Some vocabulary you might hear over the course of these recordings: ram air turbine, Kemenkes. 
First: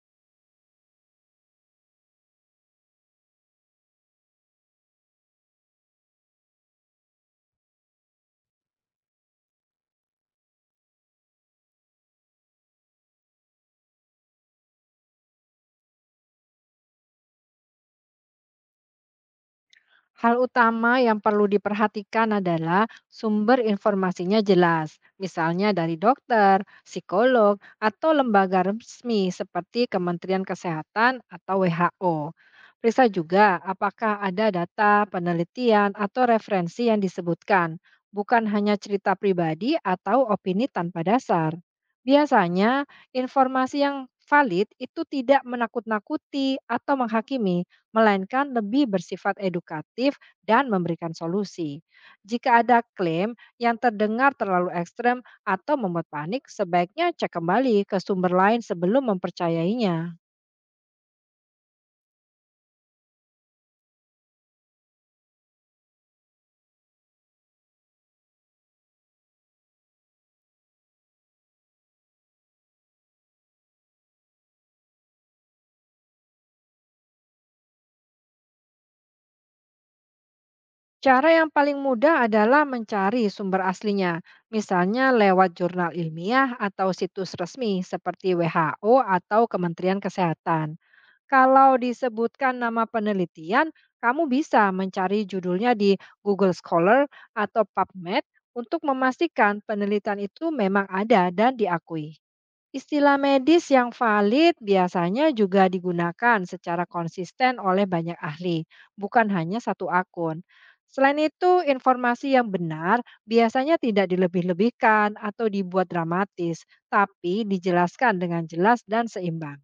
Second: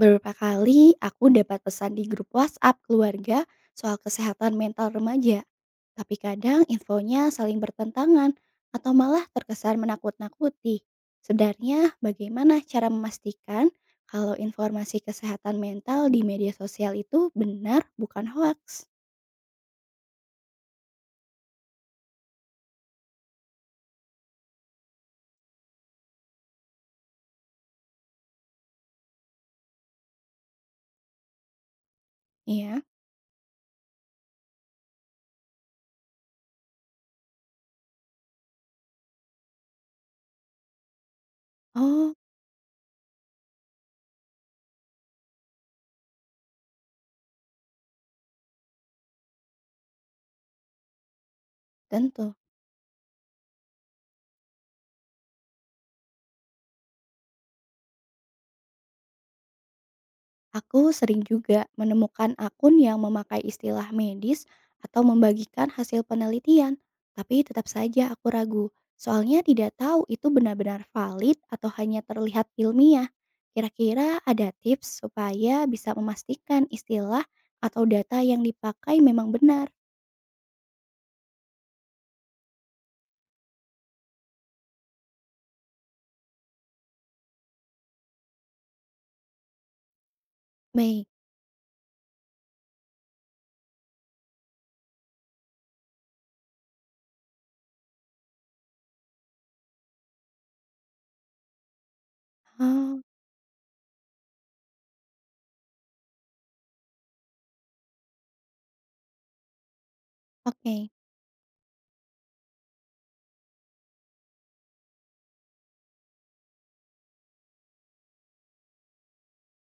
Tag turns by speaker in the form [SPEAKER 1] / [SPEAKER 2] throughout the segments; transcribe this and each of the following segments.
[SPEAKER 1] Beberapa kali aku dapat pesan di grup WhatsApp keluarga soal kesehatan mental remaja, tapi kadang infonya saling bertentangan atau malah terkesan menakut-nakuti. Sebenarnya, bagaimana cara memastikan kalau informasi kesehatan mental di media sosial itu benar, bukan hoax?
[SPEAKER 2] Hal utama yang perlu diperhatikan adalah sumber informasinya jelas, misalnya dari dokter, psikolog, atau lembaga resmi seperti Kementerian Kesehatan atau WHO.
[SPEAKER 1] Iya,
[SPEAKER 2] Periksa juga apakah ada data, penelitian, atau referensi yang disebutkan, bukan hanya cerita pribadi atau opini tanpa dasar.
[SPEAKER 1] oh,
[SPEAKER 2] Biasanya, informasi yang valid itu tidak menakut-nakuti atau menghakimi, melainkan lebih bersifat edukatif dan memberikan solusi.
[SPEAKER 1] tentu.
[SPEAKER 2] Jika ada klaim yang terdengar terlalu ekstrem atau membuat panik, sebaiknya cek kembali ke sumber lain sebelum mempercayainya.
[SPEAKER 1] Aku sering juga menemukan akun yang memakai istilah medis atau membagikan hasil penelitian, tapi tetap saja aku ragu. Soalnya tidak tahu itu benar-benar valid atau hanya terlihat ilmiah. Kira-kira ada tips supaya bisa memastikan istilah atau data yang dipakai memang benar.
[SPEAKER 2] Cara yang paling mudah adalah mencari sumber aslinya, misalnya lewat jurnal ilmiah atau situs resmi seperti WHO atau Kementerian Kesehatan.
[SPEAKER 1] Baik,
[SPEAKER 2] Kalau disebutkan nama penelitian, kamu bisa mencari judulnya di Google Scholar atau PubMed untuk memastikan penelitian itu memang ada dan diakui.
[SPEAKER 1] oh,
[SPEAKER 2] Istilah medis yang valid biasanya juga digunakan secara konsisten oleh banyak ahli, bukan hanya satu akun.
[SPEAKER 1] oke.
[SPEAKER 2] Selain itu, informasi yang benar biasanya tidak dilebih-lebihkan atau dibuat dramatis, tapi dijelaskan dengan jelas dan seimbang.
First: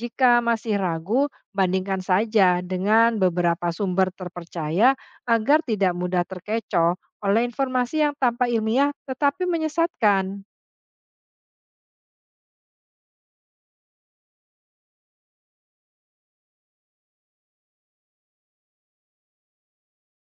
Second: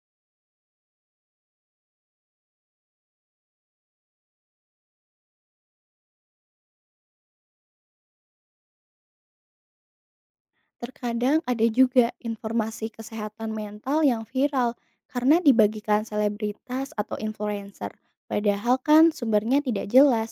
[SPEAKER 2] Jika masih ragu, bandingkan saja dengan beberapa sumber terpercaya agar tidak mudah terkecoh oleh informasi yang tanpa ilmiah tetapi menyesatkan.
[SPEAKER 1] Terkadang ada juga informasi kesehatan mental yang viral karena dibagikan selebritas atau influencer, padahal kan sumbernya tidak jelas.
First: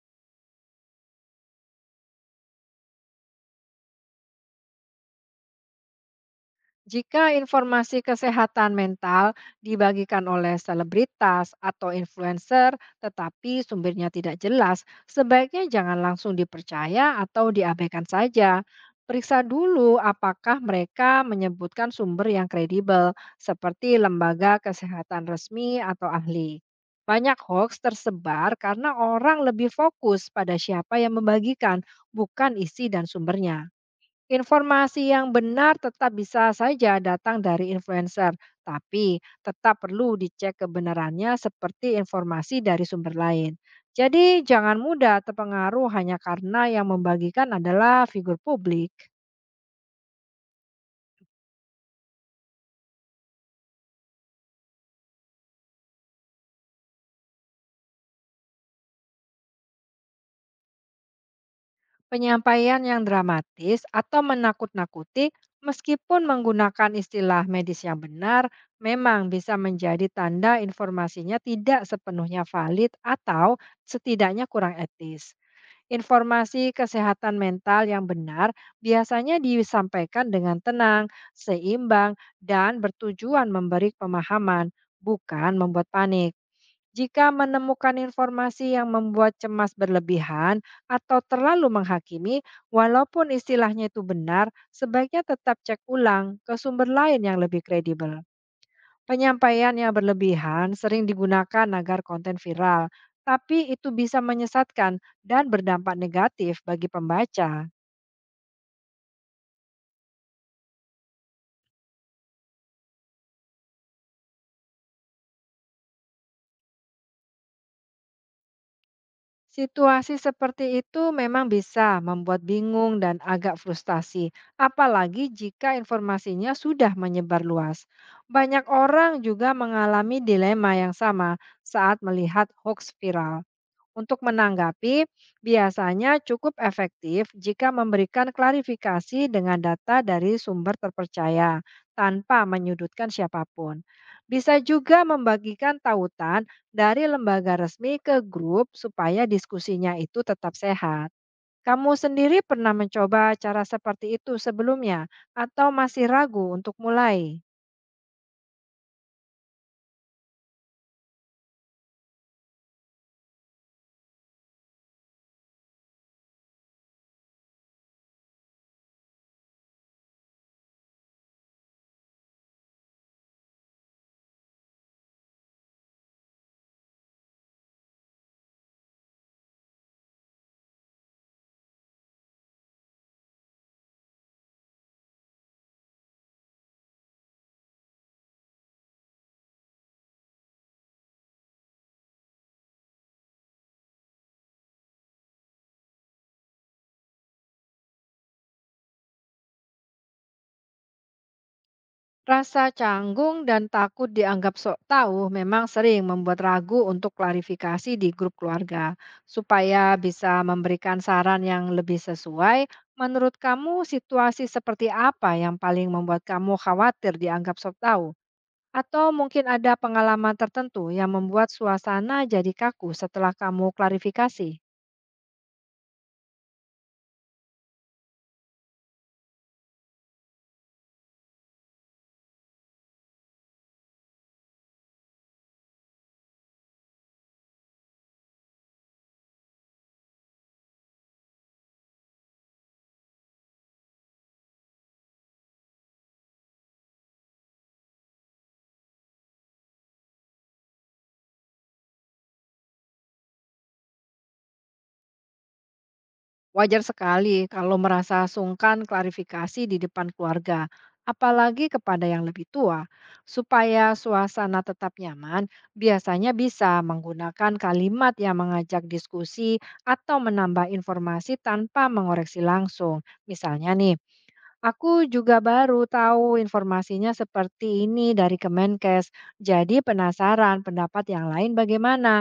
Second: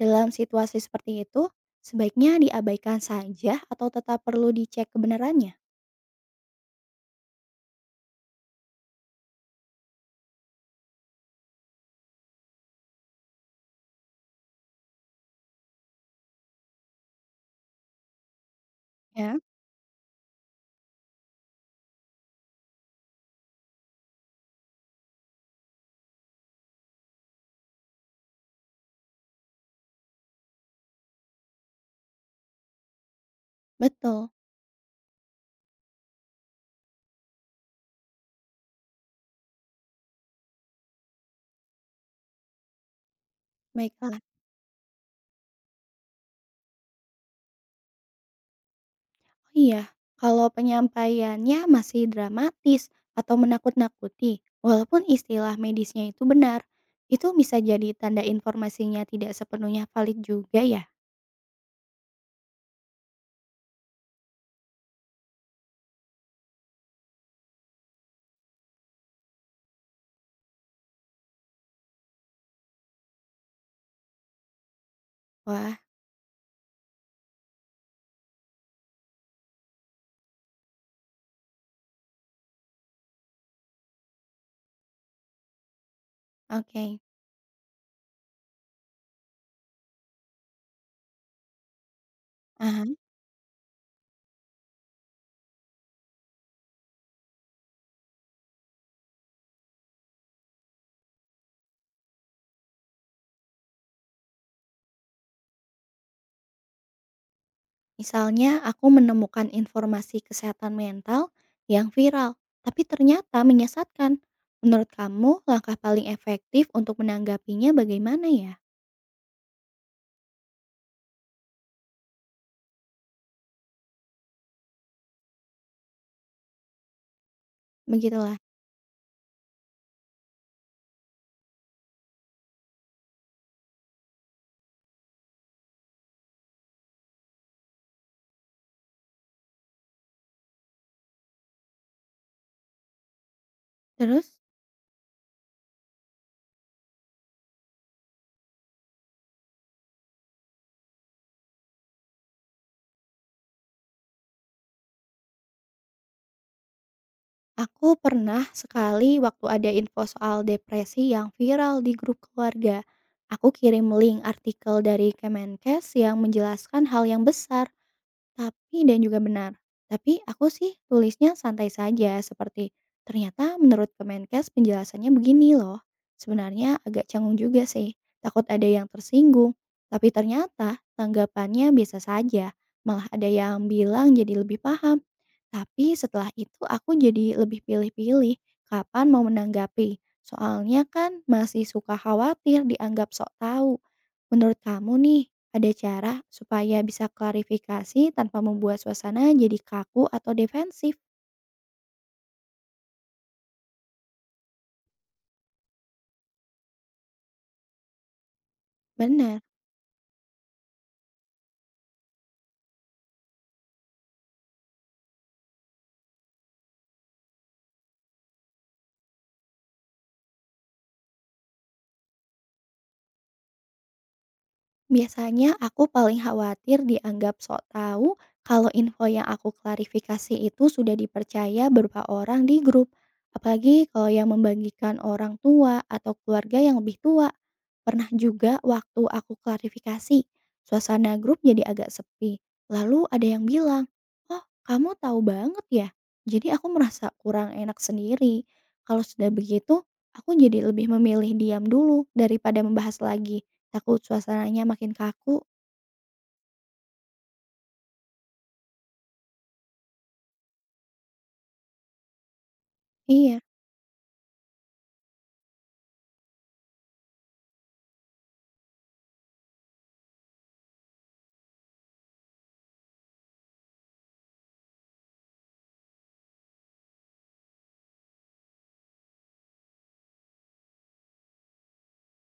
[SPEAKER 1] Dalam situasi seperti itu, sebaiknya diabaikan saja atau tetap perlu dicek kebenarannya?
[SPEAKER 2] Jika informasi kesehatan mental dibagikan oleh selebritas atau influencer, tetapi sumbernya tidak jelas, sebaiknya jangan langsung dipercaya atau diabaikan saja.
[SPEAKER 1] Ya,
[SPEAKER 2] Periksa dulu apakah mereka menyebutkan sumber yang kredibel, seperti lembaga kesehatan resmi atau ahli. Banyak hoax tersebar karena orang lebih fokus pada siapa yang membagikan, bukan isi dan sumbernya.
[SPEAKER 1] betul,
[SPEAKER 2] Informasi yang benar tetap bisa saja datang dari influencer, tapi tetap perlu dicek kebenarannya seperti informasi dari sumber lain.
[SPEAKER 1] baiklah.
[SPEAKER 2] Jadi jangan mudah terpengaruh hanya karena yang membagikan adalah figur publik.
[SPEAKER 1] Oh iya, kalau penyampaiannya masih dramatis atau menakut-nakuti, walaupun istilah medisnya itu benar, itu bisa jadi tanda informasinya tidak sepenuhnya valid juga ya?
[SPEAKER 2] Penyampaian yang dramatis atau menakut-nakuti meskipun menggunakan istilah medis yang benar memang bisa menjadi tanda informasinya tidak sepenuhnya valid atau setidaknya kurang etis.
[SPEAKER 1] Wah,
[SPEAKER 2] Informasi kesehatan mental yang benar biasanya disampaikan dengan tenang, seimbang, dan bertujuan memberi pemahaman, bukan membuat panik.
[SPEAKER 1] oke,
[SPEAKER 2] Jika menemukan informasi yang membuat cemas berlebihan atau terlalu menghakimi,
[SPEAKER 1] paham.
[SPEAKER 2] walaupun istilahnya itu benar, sebaiknya tetap cek ulang ke sumber lain yang lebih kredibel. Penyampaian yang berlebihan sering digunakan agar konten viral, tapi itu bisa menyesatkan dan berdampak negatif bagi pembaca.
[SPEAKER 1] Misalnya aku menemukan informasi kesehatan mental yang viral, tapi ternyata menyesatkan. Menurut kamu, langkah paling efektif untuk menanggapinya bagaimana ya?
[SPEAKER 2] Situasi seperti itu memang bisa membuat bingung dan agak frustasi, apalagi jika informasinya sudah menyebar luas.
[SPEAKER 1] Begitulah.
[SPEAKER 2] Banyak orang juga mengalami dilema yang sama saat melihat hoax viral. Untuk menanggapi, biasanya cukup efektif jika memberikan klarifikasi dengan data dari sumber terpercaya tanpa menyudutkan siapapun.
[SPEAKER 1] Terus,
[SPEAKER 2] Bisa juga membagikan tautan dari lembaga resmi ke grup supaya diskusinya itu tetap sehat. Kamu sendiri pernah mencoba cara seperti itu sebelumnya, atau masih ragu untuk mulai?
[SPEAKER 1] aku pernah sekali waktu ada info soal depresi yang viral di grup keluarga. Aku kirim link artikel dari Kemenkes yang menjelaskan hal yang besar. Tapi dan juga benar. Tapi aku sih tulisnya santai saja seperti, "Ternyata menurut Kemenkes penjelasannya begini loh." Sebenarnya agak canggung juga sih, takut ada yang tersinggung. Tapi ternyata tanggapannya biasa saja, malah ada yang bilang jadi lebih paham. Tapi setelah itu aku jadi lebih pilih-pilih kapan mau menanggapi, soalnya kan masih suka khawatir dianggap sok tahu. Menurut kamu nih, ada cara supaya bisa klarifikasi tanpa membuat suasana jadi kaku atau defensif?
[SPEAKER 2] Rasa canggung dan takut dianggap sok tahu memang sering membuat ragu untuk klarifikasi di grup keluarga.
[SPEAKER 1] Benar.
[SPEAKER 2] Supaya bisa memberikan saran yang lebih sesuai, menurut kamu situasi seperti apa yang paling membuat kamu khawatir dianggap sok tahu? Atau mungkin ada pengalaman tertentu yang membuat suasana jadi kaku setelah kamu klarifikasi?
[SPEAKER 1] Biasanya aku paling khawatir dianggap sok tahu kalau info yang aku klarifikasi itu sudah dipercaya beberapa orang di grup. Apalagi kalau yang membagikan orang tua atau keluarga yang lebih tua. Pernah juga waktu aku klarifikasi, suasana grup jadi agak sepi. Lalu ada yang bilang, oh kamu tahu banget ya? Jadi aku merasa kurang enak sendiri. Kalau sudah begitu, aku jadi lebih memilih diam dulu daripada membahas lagi. Takut suasananya makin kaku.
[SPEAKER 2] Wajar sekali kalau merasa sungkan klarifikasi di depan keluarga, apalagi kepada yang lebih tua.
[SPEAKER 1] Iya,
[SPEAKER 2] Supaya suasana tetap nyaman, biasanya bisa menggunakan kalimat yang mengajak diskusi atau menambah informasi tanpa mengoreksi langsung. Misalnya nih, aku juga baru tahu informasinya seperti ini dari Kemenkes. Jadi penasaran pendapat yang lain bagaimana.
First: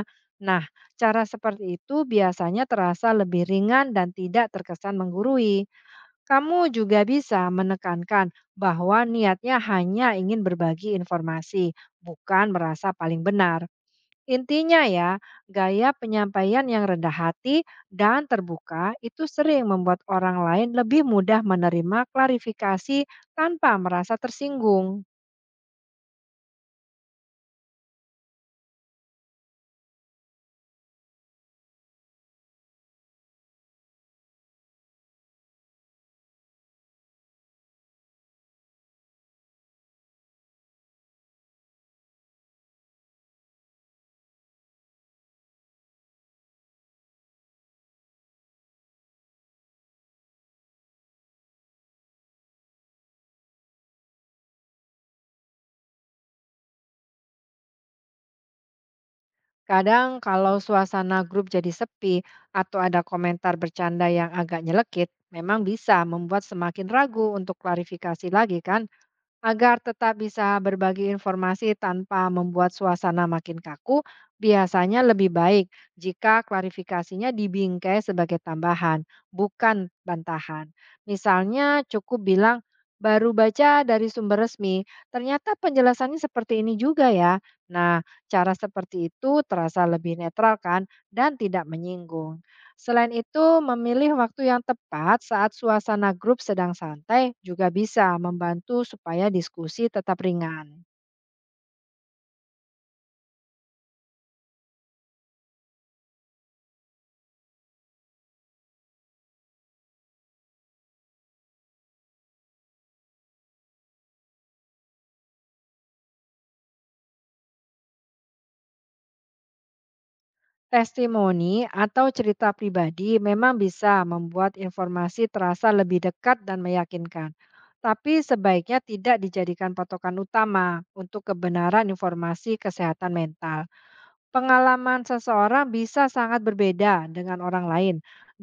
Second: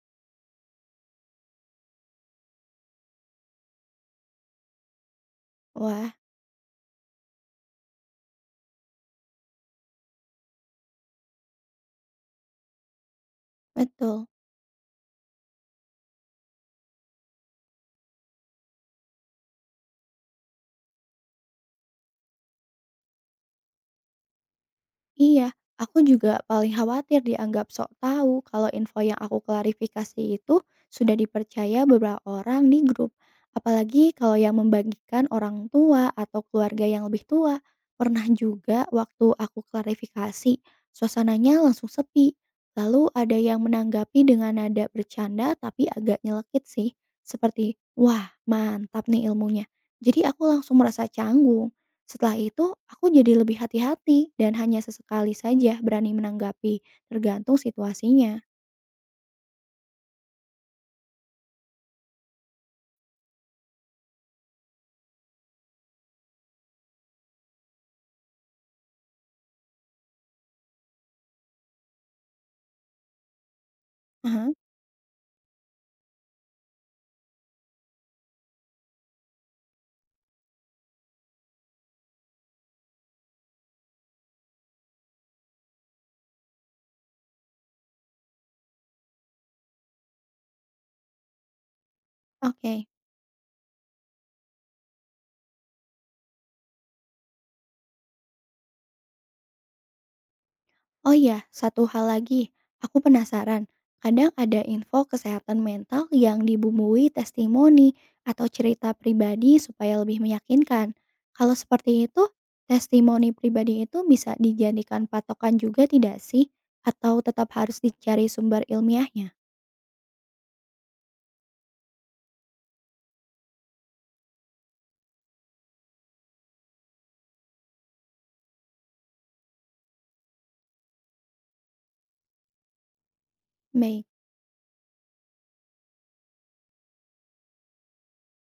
[SPEAKER 2] Nah, cara seperti itu biasanya terasa lebih ringan dan tidak terkesan menggurui.
[SPEAKER 1] wah,
[SPEAKER 2] Kamu juga bisa menekankan bahwa niatnya hanya ingin berbagi informasi, bukan merasa paling benar.
[SPEAKER 1] betul.
[SPEAKER 2] Intinya ya, gaya penyampaian yang rendah hati dan terbuka itu sering membuat orang lain lebih mudah menerima klarifikasi tanpa merasa tersinggung.
[SPEAKER 1] Iya, aku juga paling khawatir dianggap sok tahu kalau info yang aku klarifikasi itu sudah dipercaya beberapa orang di grup. Apalagi kalau yang membagikan orang tua atau keluarga yang lebih tua. Pernah juga waktu aku klarifikasi, suasananya langsung sepi. Lalu ada yang menanggapi dengan nada bercanda tapi agak nyelekit sih. Seperti, wah mantap nih ilmunya. Jadi aku langsung merasa canggung. Setelah itu, aku jadi lebih hati-hati dan hanya sesekali saja berani menanggapi, tergantung situasinya.
[SPEAKER 2] Kadang kalau suasana grup jadi sepi atau ada komentar bercanda yang agak nyelekit, memang bisa membuat semakin ragu untuk klarifikasi lagi kan? Agar tetap bisa berbagi informasi tanpa membuat suasana makin kaku,
[SPEAKER 1] Ah,
[SPEAKER 2] biasanya lebih baik jika klarifikasinya dibingkai sebagai tambahan, bukan bantahan. Misalnya cukup bilang, baru baca dari sumber resmi, ternyata penjelasannya seperti ini juga ya. Nah, cara seperti itu terasa lebih netral kan dan tidak menyinggung.
[SPEAKER 1] oke.
[SPEAKER 2] Selain itu, memilih waktu yang tepat saat suasana grup sedang santai juga bisa membantu supaya diskusi tetap ringan.
[SPEAKER 1] Oh iya, satu hal lagi, aku penasaran. Kadang ada info kesehatan mental yang dibumbui testimoni atau cerita pribadi supaya lebih meyakinkan. Kalau seperti itu, testimoni pribadi itu bisa dijadikan patokan juga tidak sih? Atau tetap harus dicari sumber ilmiahnya?
[SPEAKER 2] Testimoni atau cerita pribadi memang bisa membuat informasi terasa lebih dekat dan meyakinkan, tapi sebaiknya tidak dijadikan patokan utama untuk kebenaran informasi kesehatan mental.
[SPEAKER 1] Baik,
[SPEAKER 2] Pengalaman seseorang bisa sangat berbeda dengan orang lain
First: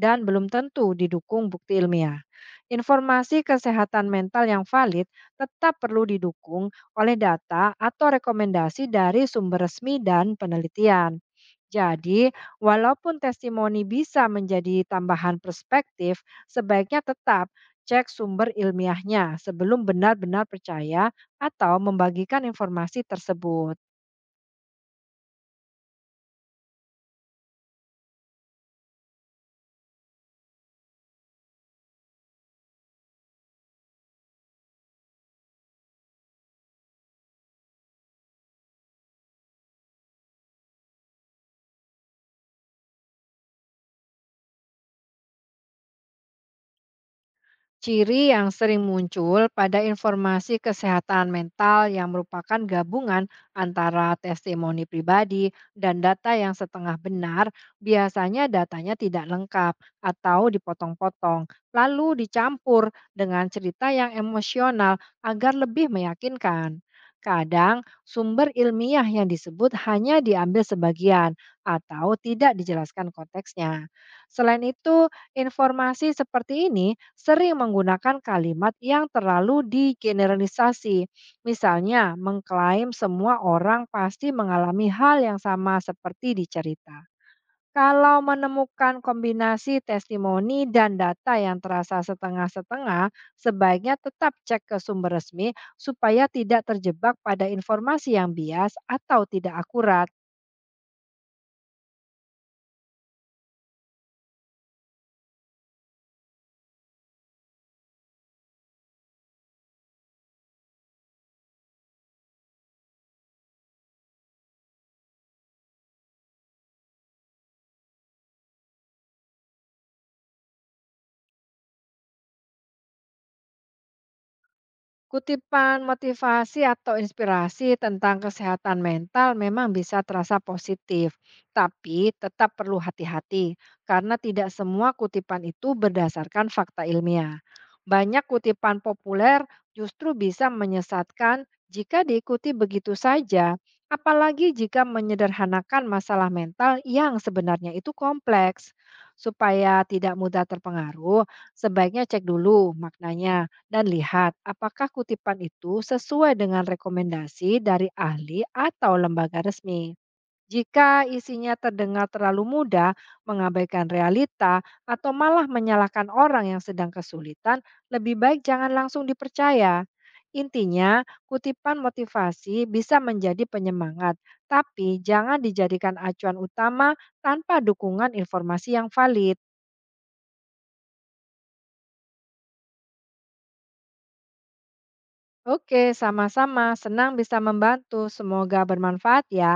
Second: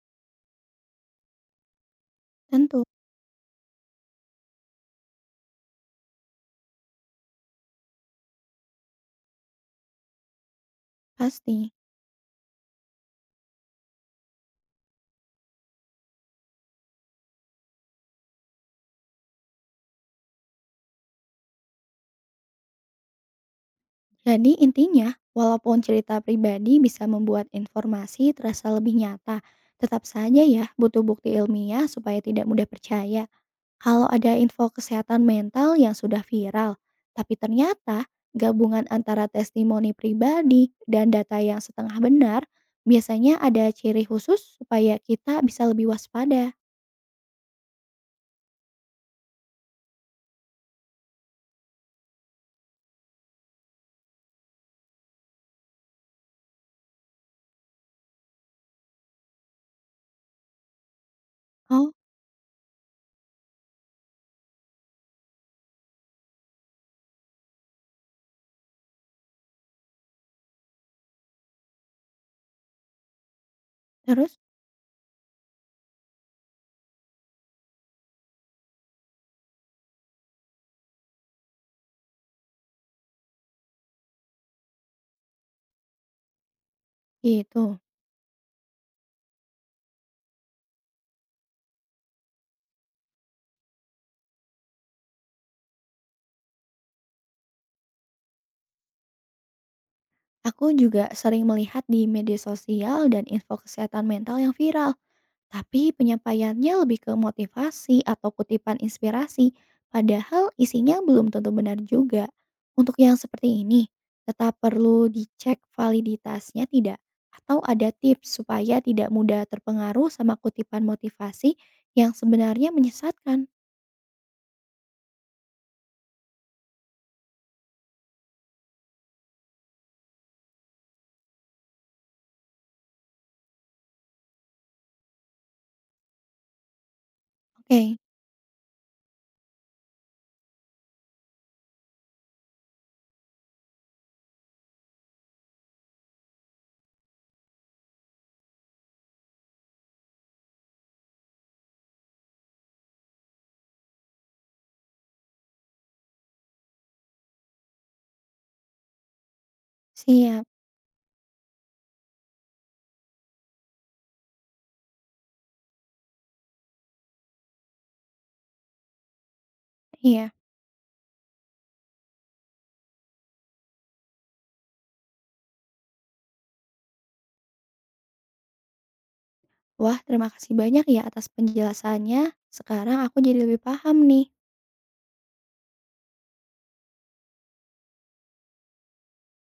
[SPEAKER 2] dan belum tentu didukung bukti ilmiah.
[SPEAKER 1] tentu,
[SPEAKER 2] Informasi kesehatan mental yang valid tetap perlu didukung oleh data atau rekomendasi dari sumber resmi dan penelitian.
[SPEAKER 1] pasti.
[SPEAKER 2] Jadi, walaupun testimoni bisa menjadi tambahan perspektif, sebaiknya tetap cek sumber ilmiahnya sebelum benar-benar percaya atau membagikan informasi tersebut.
[SPEAKER 1] Jadi intinya, walaupun cerita pribadi bisa membuat informasi terasa lebih nyata, tetap saja ya butuh bukti ilmiah supaya tidak mudah percaya. Kalau ada info kesehatan mental yang sudah viral, tapi ternyata gabungan antara testimoni pribadi dan data yang setengah benar, biasanya ada ciri khusus supaya kita bisa lebih waspada.
[SPEAKER 2] Ciri yang sering muncul pada informasi kesehatan mental yang merupakan gabungan antara testimoni pribadi dan data yang setengah benar, biasanya datanya tidak lengkap atau dipotong-potong,
[SPEAKER 1] Oh,
[SPEAKER 2] lalu dicampur dengan cerita yang emosional agar lebih meyakinkan. Kadang sumber ilmiah yang disebut hanya diambil sebagian atau tidak dijelaskan konteksnya.
[SPEAKER 1] terus?
[SPEAKER 2] Selain itu, informasi seperti ini sering menggunakan kalimat yang terlalu digeneralisasi. Misalnya, mengklaim semua orang pasti mengalami hal yang sama seperti di cerita.
[SPEAKER 1] Gitu.
[SPEAKER 2] Kalau menemukan kombinasi testimoni dan data yang terasa setengah-setengah, sebaiknya tetap cek ke sumber resmi supaya tidak terjebak pada informasi yang bias atau tidak akurat.
[SPEAKER 1] Aku juga sering melihat di media sosial dan info kesehatan mental yang viral, tapi penyampaiannya lebih ke motivasi atau kutipan inspirasi, padahal isinya belum tentu benar juga. Untuk yang seperti ini, tetap perlu dicek validitasnya tidak? Atau ada tips supaya tidak mudah terpengaruh sama kutipan motivasi yang sebenarnya menyesatkan?
[SPEAKER 2] Kutipan motivasi atau inspirasi tentang kesehatan mental memang bisa terasa positif, tapi tetap perlu hati-hati karena tidak semua kutipan itu berdasarkan fakta ilmiah.
[SPEAKER 1] Oke,
[SPEAKER 2] Banyak kutipan populer justru bisa menyesatkan jika diikuti begitu saja, apalagi jika menyederhanakan masalah mental yang sebenarnya itu kompleks. Supaya tidak mudah terpengaruh, sebaiknya cek dulu maknanya dan lihat apakah kutipan itu sesuai dengan rekomendasi dari ahli atau lembaga resmi.
[SPEAKER 1] siap.
[SPEAKER 2] Jika isinya terdengar terlalu mudah, mengabaikan realita, atau malah menyalahkan orang yang sedang kesulitan, lebih baik jangan langsung dipercaya.
[SPEAKER 1] Iya.
[SPEAKER 2] Intinya, kutipan motivasi bisa menjadi penyemangat, tapi jangan dijadikan acuan utama tanpa dukungan informasi yang valid.
[SPEAKER 1] Wah, terima kasih banyak ya atas penjelasannya. Sekarang aku jadi lebih paham nih.
[SPEAKER 2] Oke, sama-sama. Senang bisa membantu. Semoga bermanfaat ya.